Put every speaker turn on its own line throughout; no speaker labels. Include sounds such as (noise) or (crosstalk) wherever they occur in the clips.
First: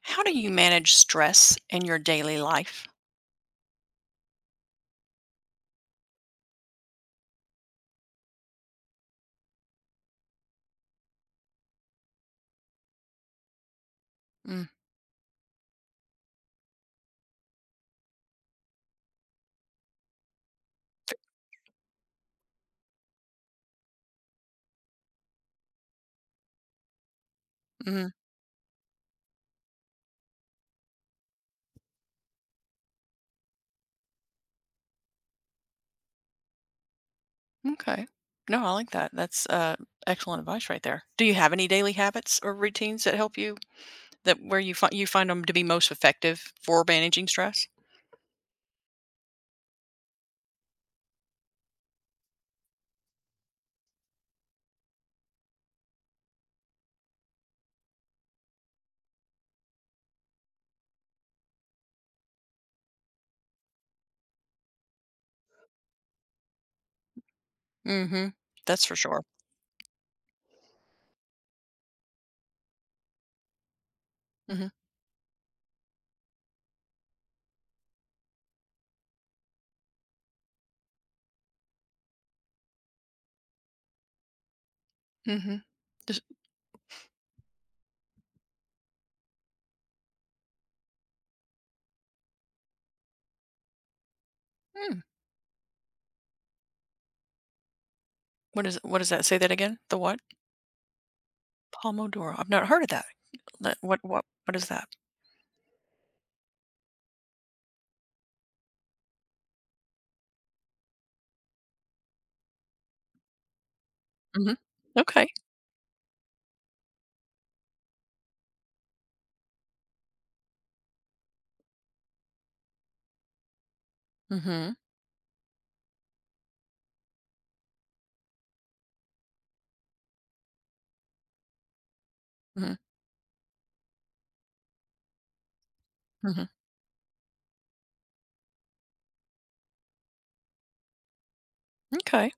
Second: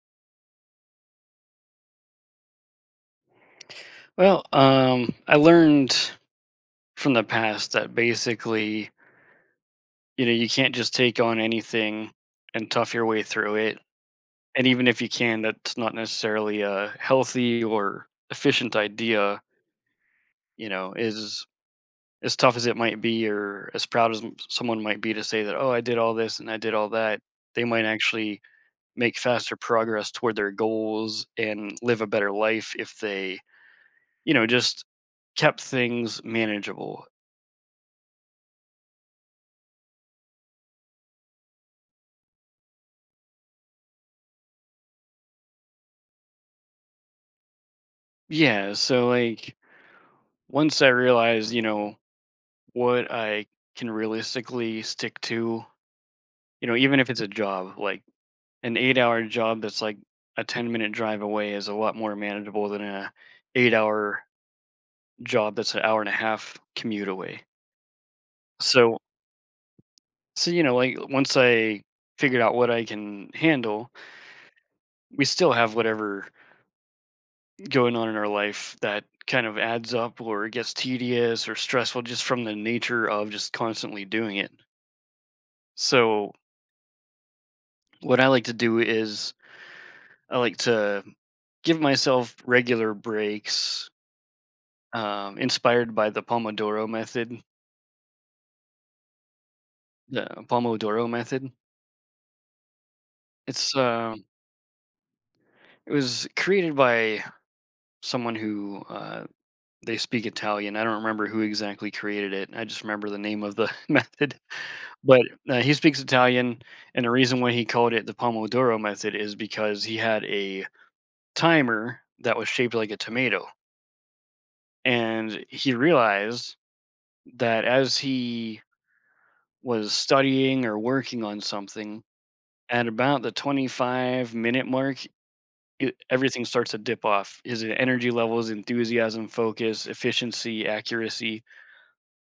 How do you manage stress in your daily life?
Well, I learned from the past that basically, you know, you can't just take on anything and tough your way through it.
Mm,
And even if you can, that's not necessarily a healthy or efficient idea. You know, is as tough as it might be, or as proud as someone might be to say that, oh, I did all this and I did all that. They might
mhm,
actually make faster progress toward their goals and live a better life if they, you know, just kept things manageable.
okay. No, I like that. That's, excellent advice right there. Do you have any daily habits or routines that help you that where you find them to be most effective for managing stress?
Yeah, so like once I realized, you know, what I can realistically stick to, you know, even if it's a job, like an 8 hour job that's like a 10-minute drive away is a lot more manageable than a 8 hour job that's an hour and a half commute away.
Mhm. That's for
So,
sure.
so, you know, like once I figured out what I can handle,
Mhm,
we still have whatever going on in our life that kind of adds up or gets tedious or stressful just from the nature of just constantly doing it.
mhm. Does
So what I like to do is I like to give myself regular breaks,
mm,
inspired by the Pomodoro method.
what does that say that again? The what?
The Pomodoro method.
Pomodoro. I've not heard of that.
It's
That what
uh,
what what is that?
it was created by someone who they speak Italian. I don't remember who exactly created it. I just remember the name of the (laughs) method.
Mhm.
But
Okay.
he speaks Italian, and the reason why he called it the Pomodoro method is because he had a timer that was shaped like a tomato,
Mhm.
and he realized that as he was studying or working on something,
Mhm.
at about the 25-minute mark, it, everything
Mhm.
starts to dip off his energy levels, enthusiasm, focus, efficiency, accuracy.
Okay.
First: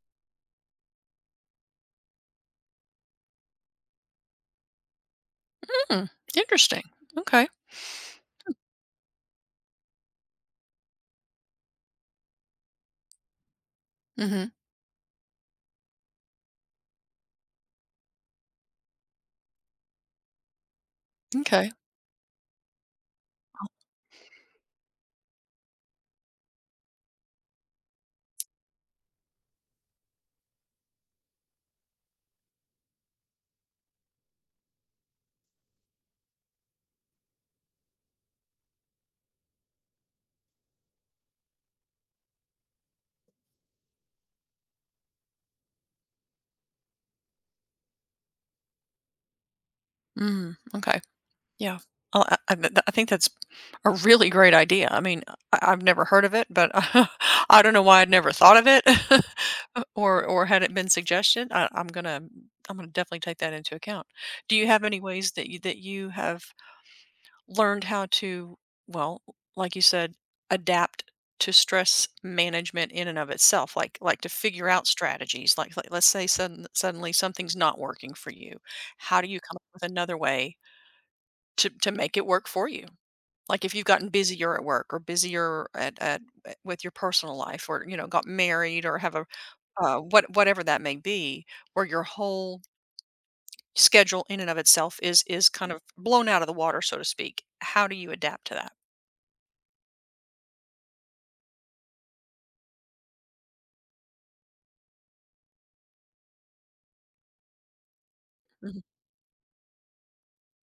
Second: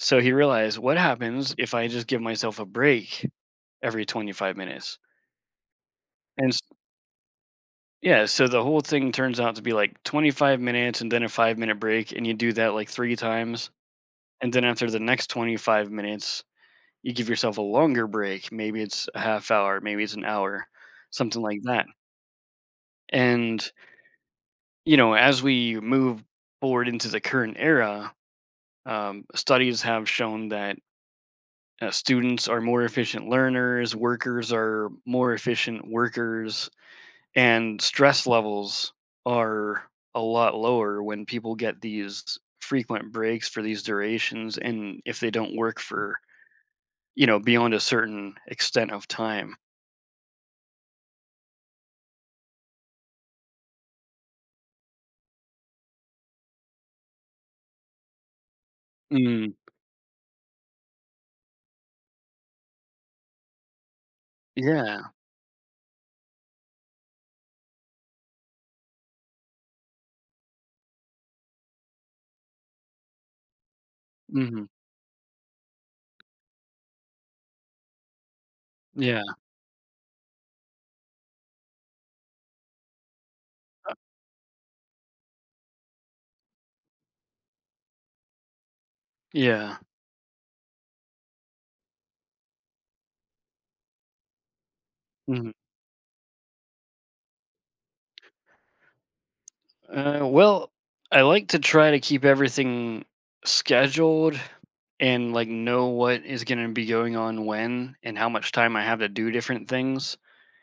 So he realized, what happens if I just give myself a break every 25 minutes?
Mm.
And s-
Interesting. Okay.
yeah, so the whole thing turns out to be like 25 minutes and then a 5 minute break. And you do that like three times.
Mhm.
And then after the next 25 minutes, you give yourself a longer break, maybe it's a half hour, maybe it's an hour, something like
Okay.
that. And, you know, as we move forward into the current era, studies have shown that students are more efficient learners, workers are more efficient workers, and stress levels are a lot lower when people get these frequent breaks for these durations and if they don't work for, you know, beyond a certain extent of time.
Mm. Okay. Yeah. I bet I think that's a really great idea. I mean, I've never heard of it, but (laughs) I don't know why I'd never thought of it,
Mm,
(laughs) or had it been suggested. I'm gonna definitely take that into account. Do you have any
yeah.
ways that you have learned how to, well, like you said, adapt to stress management in and of itself, like to
Mhm.
figure out strategies. Like, let's say suddenly something's not working for you, how
Yeah,
do you come up with another way to make it work for you? Like if you've gotten busier at work or busier at with your personal life, or got married or have a,
yeah.
whatever that may be, where your whole schedule in and of itself is
Mhm.
kind of blown out of the water, so to speak. How do you adapt to that?
Well, I like to try to keep everything scheduled and like know what is going to be going on when and how much time
Mm-hmm.
I have to do different things.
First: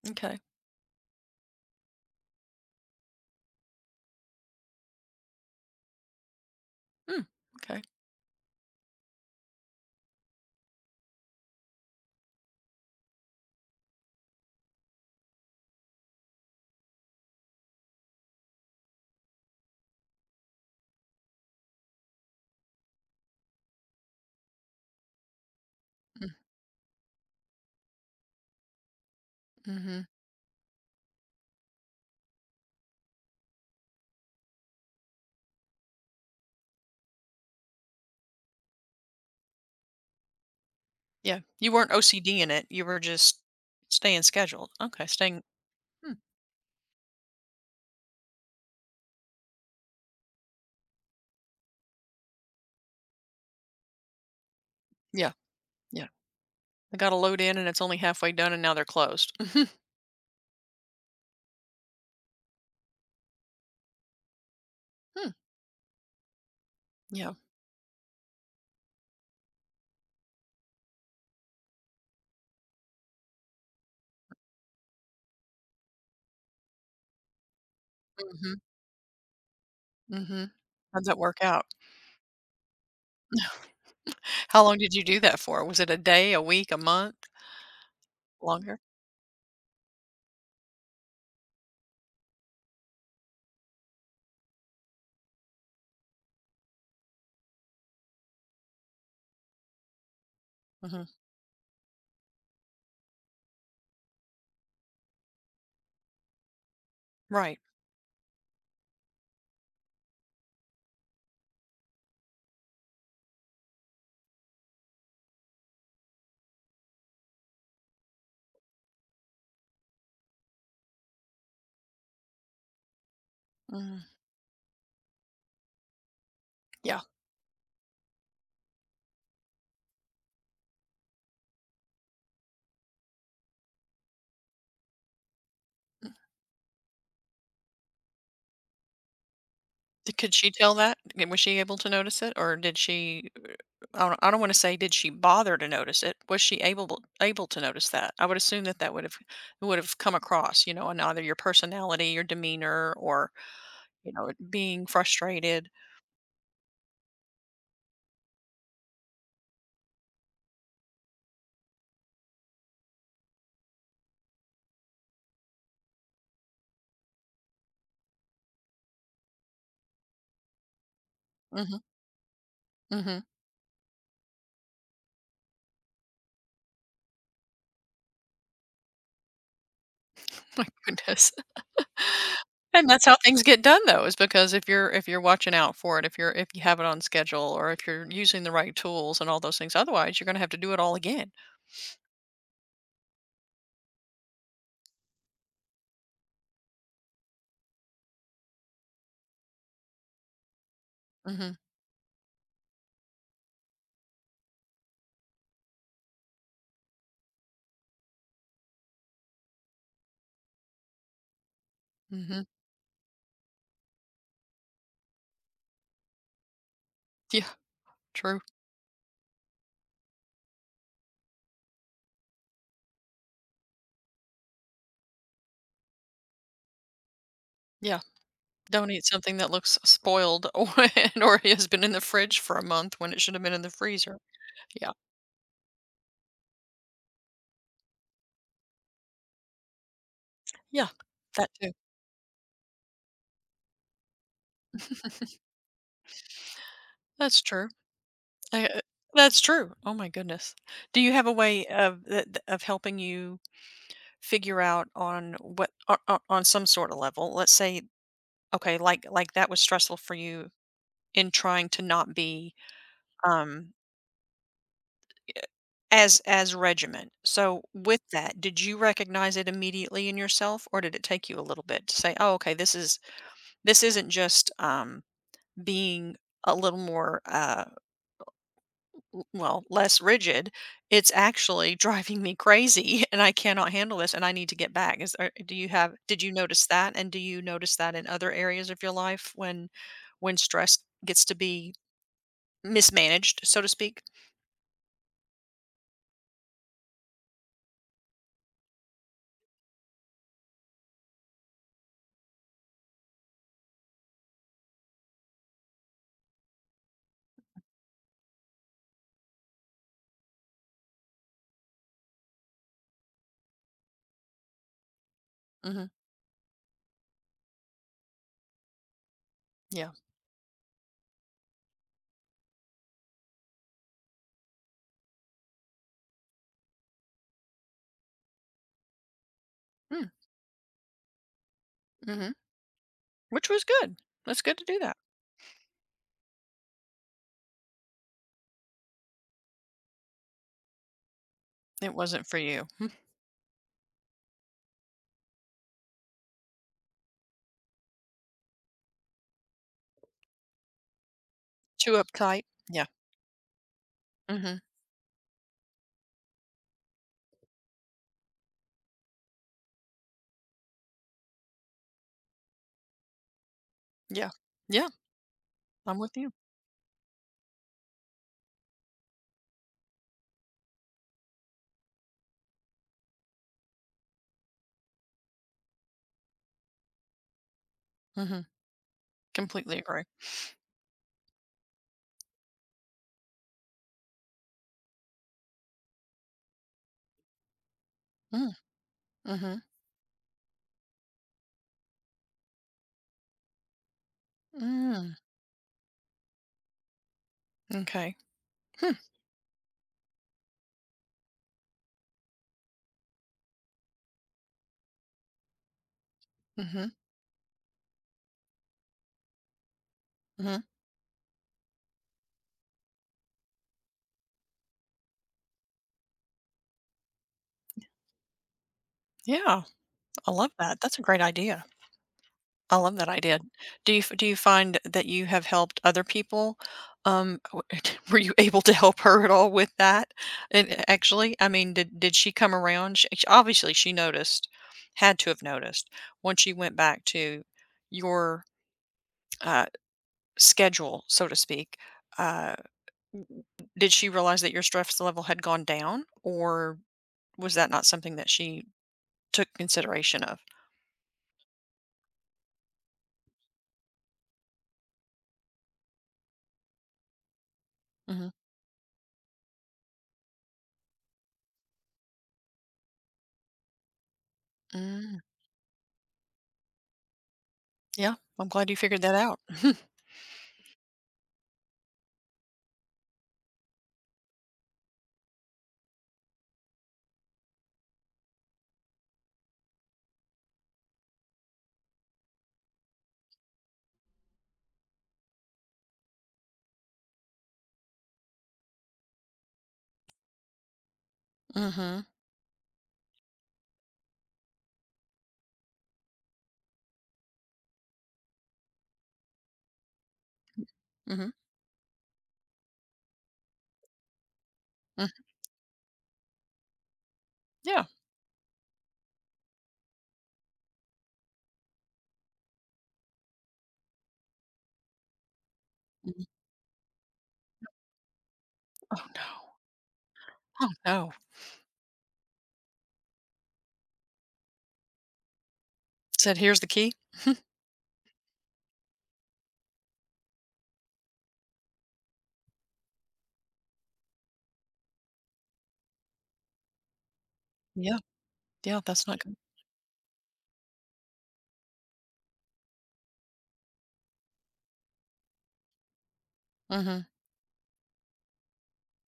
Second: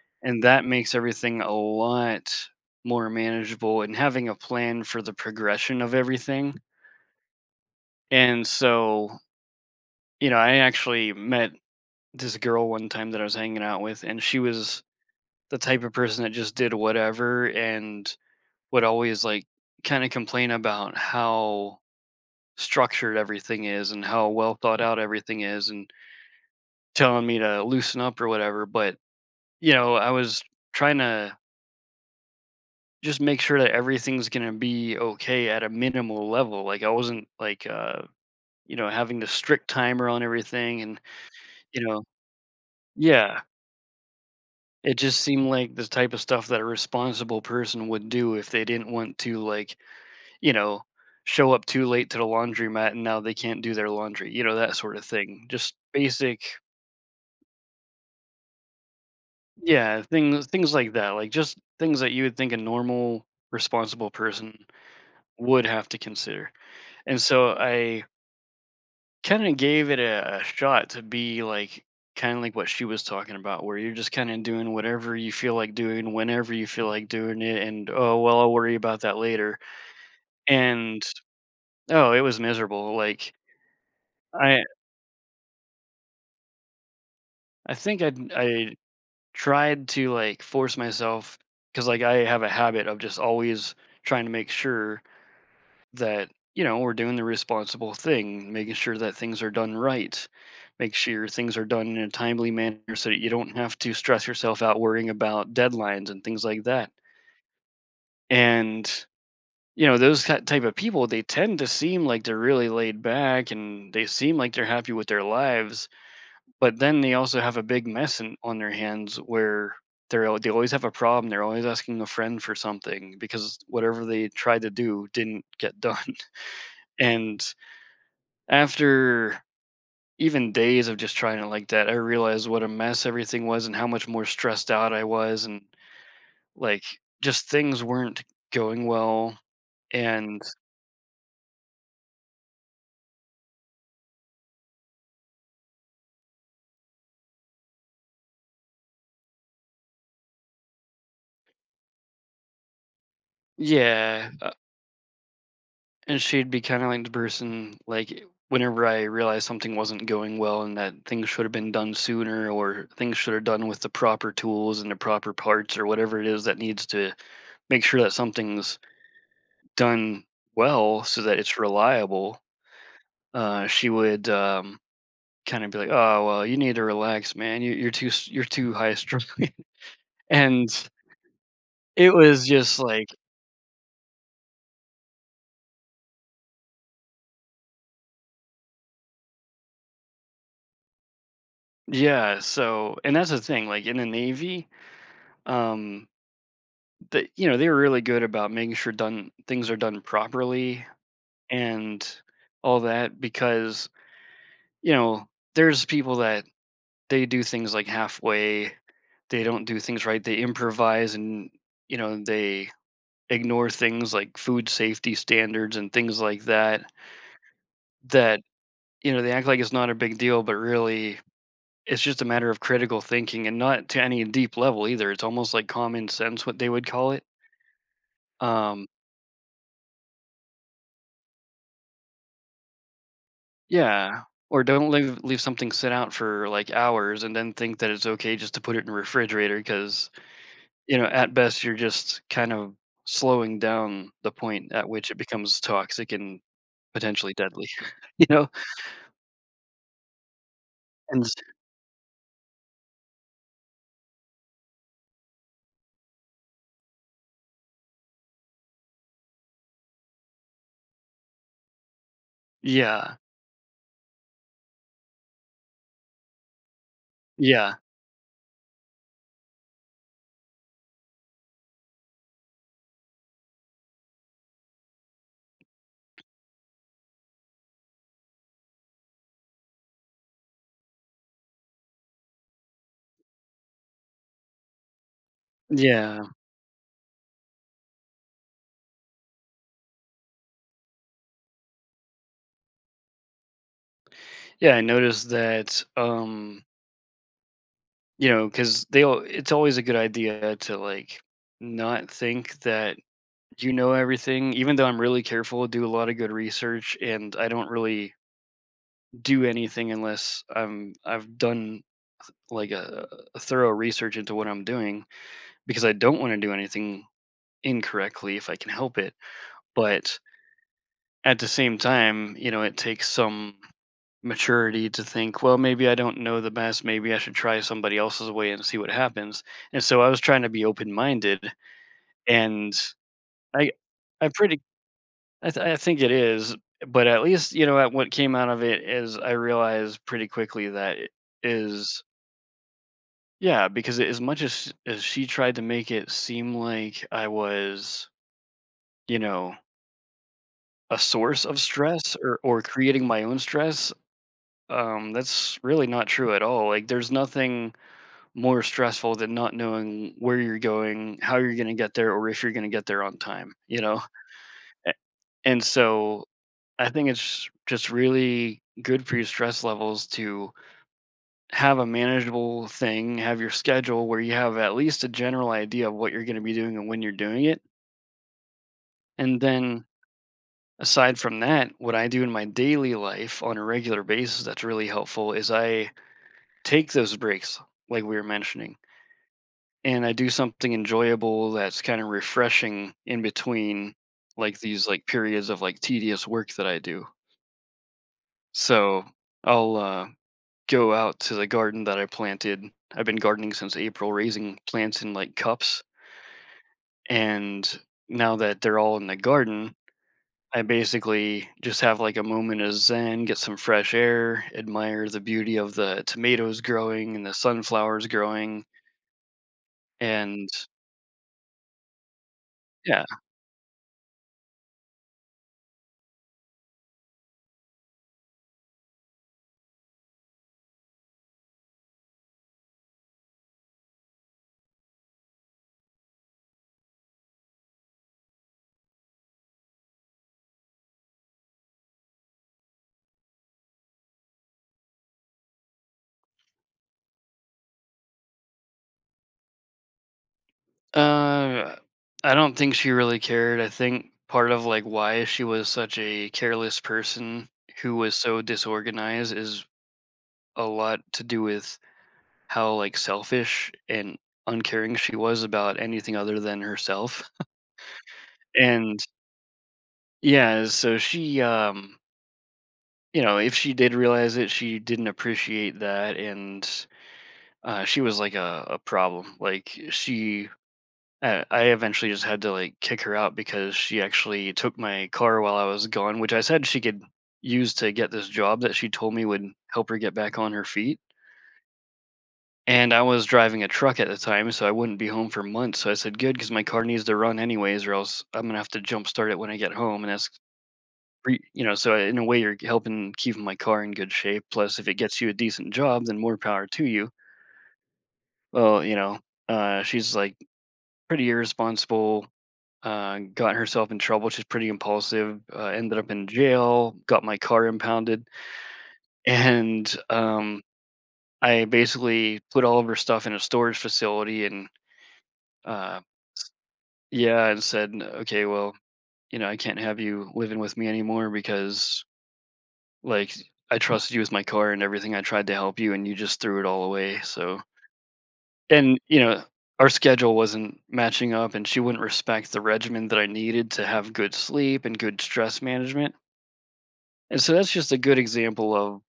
Okay.
And that makes everything a lot more manageable and having a plan for the progression of everything.
Mm, okay.
And so, you know, I actually met this girl one time that I was hanging out with, and she was the type of person that just did whatever and would always like kind of complain about how structured everything is and how well thought out everything is and
Mm,
telling me to loosen up or whatever, but you know
mhm.
I was trying to just make sure that everything's going to be okay at a minimal level, like I wasn't like you know having the strict timer on everything and
Yeah, you
you
weren't
know
OCD in it, you were just
yeah
staying scheduled.
it
Okay,
just
staying.
seemed like the
Hmm,
type of stuff that a responsible person would do if they didn't want to like you know, show up too late to the laundromat and now they can't do their laundry, you know, that sort of
yeah,
thing. Just
yeah.
basic,
They gotta load in and it's only halfway done and now they're closed. (laughs)
yeah, things like that, like, just things that you would think a normal, responsible person
Hmm,
would have to consider. And
yeah.
so I kinda gave it a shot to be, like, kinda like what she was talking about, where you're just kinda doing whatever you feel like doing, whenever you feel like doing it, and, "Oh, well, I'll
Mhm,
worry about that later."
mhm.
And,
How'd that work out?
oh, it was miserable, like,
(laughs)
I
How long did you do that for? Was it a day, a week, a month?
I think I
Longer?
tried to, like, force myself, because like, I have a habit of just always trying to make sure that, you know, we're doing the responsible thing, making sure that things are done right, make
Mhm.
sure things are done in a timely manner so that you don't have to stress yourself out worrying about deadlines and things like that.
Right.
And, you know, those ki type of people, they tend to seem like they're really laid back and they seem like they're happy with their lives. But then they also have a big mess in, on their hands where they always have a problem. They're always asking a friend for something because whatever
Mhm.
they tried to do didn't get done.
Yeah.
(laughs) And after even days of just trying it like that, I realized what a mess everything was and how much more stressed out I was and like just things weren't going well.
D Could
And
she tell that? I Was she able to notice it, or did she, I don't wanna say did she bother to notice it, was she able to notice that? I would assume that that would've come across, in either your personality, your demeanor, or,
yeah,
being frustrated.
and she'd be kinda like the person, like, whenever I realized something wasn't going well and that things should have been done sooner or things should have done with the proper tools and the proper parts or whatever it is that needs to make sure that something's done well so that it's
Mhm,
reliable,
mhm.
she would, kinda be like, "Oh, well, you need to relax, man. You're too s you're too high strung." (laughs)
(laughs) My
And
goodness. (laughs)
it was just
And that's
like
how things get done, though, is because if you're watching out for it, if you have it on schedule, or if you're using the right tools and all those things, otherwise, you're gonna have to do it all again.
yeah, so and that's the thing, like, in the Navy, um, they, you know, they were really good about making sure done things are done properly
Mhm,
and all that because, you know, there's people that they do things like halfway, they don't do things right, they improvise and, you know,
mhm.
they ignore things like food safety standards and things like that
Yeah, true.
that, you know, they act like it's not a big deal, but really it's just a matter of critical thinking and not to any deep level either. It's almost like common sense what they would call it.
Yeah.
Um,
Don't eat something that looks spoiled (laughs) or and/or has been in the fridge for a month when it should have been in the freezer.
yeah, or don't
Yeah.
leave something sit out for, like, hours and then think that it's okay just to put it in the refrigerator, because
Yeah.
you know, at
That
best,
too.
you're just kind of slowing down the point at which it becomes toxic and potentially
That's
deadly,
true.
(laughs) you know?
I, uh that's true. Oh my goodness. Do you
And
have a
s
way of th th of helping you figure out, on what o o on some sort of level? Let's say, okay, like that was stressful for you in trying to not be,
Yeah,
um, as regiment. So
yeah,
with that, did you recognize it immediately in yourself, or did it take you a little bit to say, "Oh, okay, this isn't just, being a little more, l well, less rigid, it's actually (laughs) driving me crazy, (laughs) and I cannot handle this, and I need to get back. Is there do you have Did
yeah.
you notice that, and do you notice that in other areas of your life when stress gets to be mismanaged, so to speak?
Yeah, I noticed that, you because 'cause they'll it's always a good idea to, like, not think that you know everything, even though I'm really careful, do a lot of good research, and I don't really do anything unless I've done like a thorough research into what I'm doing because
Mhm.
I don't want to do anything incorrectly if I can help it.
Yeah.
But at the same time, you know, it takes some maturity to think, well, maybe I don't know the best, maybe I should try somebody else's way and see what happens. And so I
Mm,
was trying to be open-minded
mhm.
and
Which was
I
good.
I
That's good
pretty
to do that.
I think it is, but at least, you know, at what came out of it is I realized pretty quickly that it
It
is.
wasn't for you. Mm.
Yeah, because as much as she tried to make it seem like I was, you know, a source of
Too
stress
uptight.
or
Yeah.
creating my own stress,
Mhm.
that's really not true at all. Like, there's nothing more stressful than not knowing where you're going, how you're going to get there, or if you're going to get there on time. You know,
Yeah. Yeah.
A- and
I'm with
so
you.
I think it's just really good for your stress levels to have a manageable thing, have your schedule where you have at least a general idea of what you're going to be doing and when you're doing it.
Mhm.
And
Completely
then
agree.
aside from that, what I do in my daily life on a regular basis that's really helpful is I take those breaks, like we were
Mm.
mentioning,
Mhm.
and I do something enjoyable that's kind of refreshing in between like these like
Mm,
periods of like tedious work that I do.
okay. Hmm.
So I'll go out to the garden that I planted. I've been gardening since April, raising plants in like cups.
Mhm.
And now that they're all in the garden, I
Mhm.
basically just have like a moment of zen, get some fresh air, admire the beauty of the tomatoes growing and the sunflowers growing.
Yeah, I
And
love that. That's a great idea. I love
yeah,
that idea. Do you find that you have helped other people? Um, w- (laughs) were you able to help her at all with that? And actually, I mean, did she come around? Obviously, she noticed, had to have noticed once you went back to your, uh, schedule, so to speak. Uh, did she realize that your stress level had gone down, or was that not something that she took consideration of.
uh, I don't think she really cared. I think part of like why she was such a careless person who was
Mhm.
so disorganized is a lot to do with how like selfish and uncaring she
Mm,
was about anything other than herself.
yeah, I'm glad you
And
figured that out. (laughs)
yeah, so she you know, if she did realize it, she didn't appreciate that, and she was like a problem. Like she, I eventually just had to like kick her out because she actually took my car while I was gone, which I said she could use to get this job that she told me would help her get back on her feet.
Mhm.
And I was driving a truck at the time, so I wouldn't be home for months. So I said, "Good, because my car needs to run anyways, or else I'm gonna have to jump start it when I get home, and that's
Mhm,
Re you know, so in a way, you're helping keep my car in good shape, plus if it
mhm,
gets
mm,
you a decent job, then more power to you."
yeah.
Well, you know, she's, like, pretty irresponsible, got herself in trouble, she's pretty impulsive, ended up
Mhm.
in jail, got my car impounded,
Oh,
(laughs)
no.
and,
Oh, no.
I basically put all of her stuff in a storage facility and, uh
Said, "Here's the key."
yeah, and said, "Okay, well, you know, I can't have you living with me anymore because, like, I trusted you with my car and everything. I tried to help you, and you just threw it all away. So,
Yeah, yeah,
and
that's not
you
good.
know, our schedule wasn't matching up, and she wouldn't respect the regimen that I needed to have good sleep and good stress management."
Mhm.
And so that's just a good example of,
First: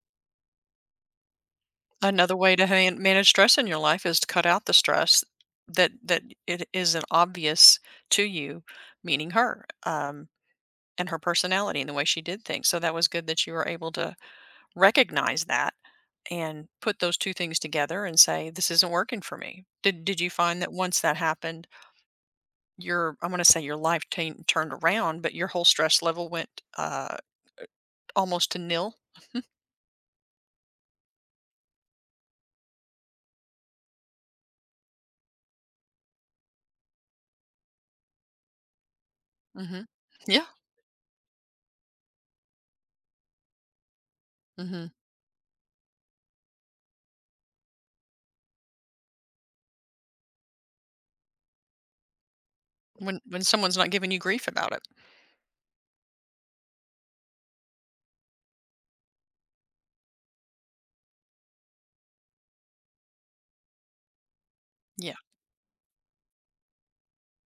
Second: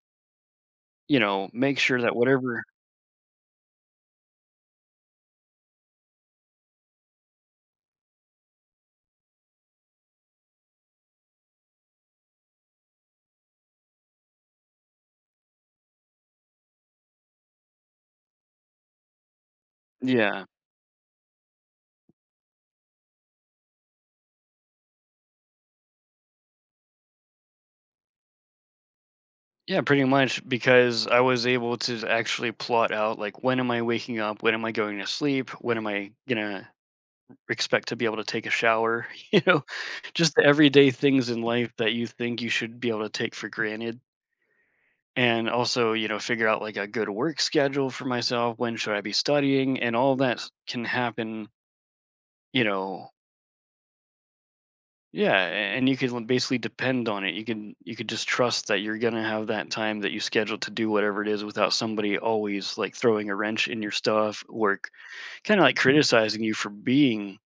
you know, make sure that
Another way
whatever,
to han manage stress in your life is to cut out the stress that it isn't obvious to you, meaning her, and her personality and the way she did things, so that was good that you were able to recognize that. And put those 2 things together and say, "This isn't working for me." Did you
yeah,
find that once that happened, your, I am going to say, your life tan turned around, but your whole stress level went, almost to nil?
yeah, pretty much because I was able to actually plot out like when am I waking up, when am I going to sleep, when am I gonna expect to be able to take a shower, (laughs) you know,
Mhm.
just the
Yeah,
everyday things in life that you think you should be able to take for granted.
mhm.
And also, you know, figure out like a good work schedule for myself. When should I be studying? And all that can happen, you know.
When someone's not giving you grief about it.
Yeah, and you can basically depend on it. You can you could just trust that you're gonna have that time that you scheduled to do whatever it is without somebody always like throwing a wrench in your stuff, or
Yeah,
kind of like criticizing you for being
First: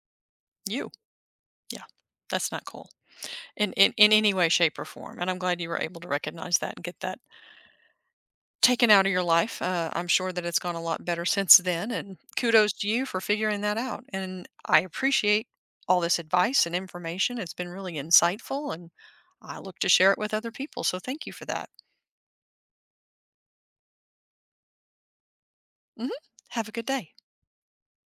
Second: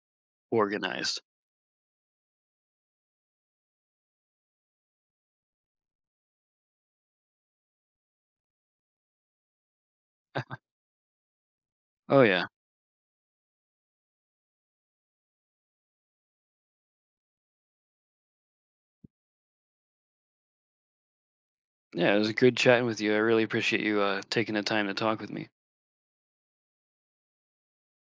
you.
organized.
Yeah. That's not cool in any way, shape, or form, and I'm glad you were able to recognize that and get that taken out of your life. I'm sure that it's gone a lot better since then. And
Oh yeah.
kudos to you for figuring that out. And I appreciate all this advice and information. It's been really insightful, and I look to share it with other people. So thank you for that.
Yeah, it was good chatting with you. I really appreciate you taking the time to talk with me.
Hmm. Have a good day.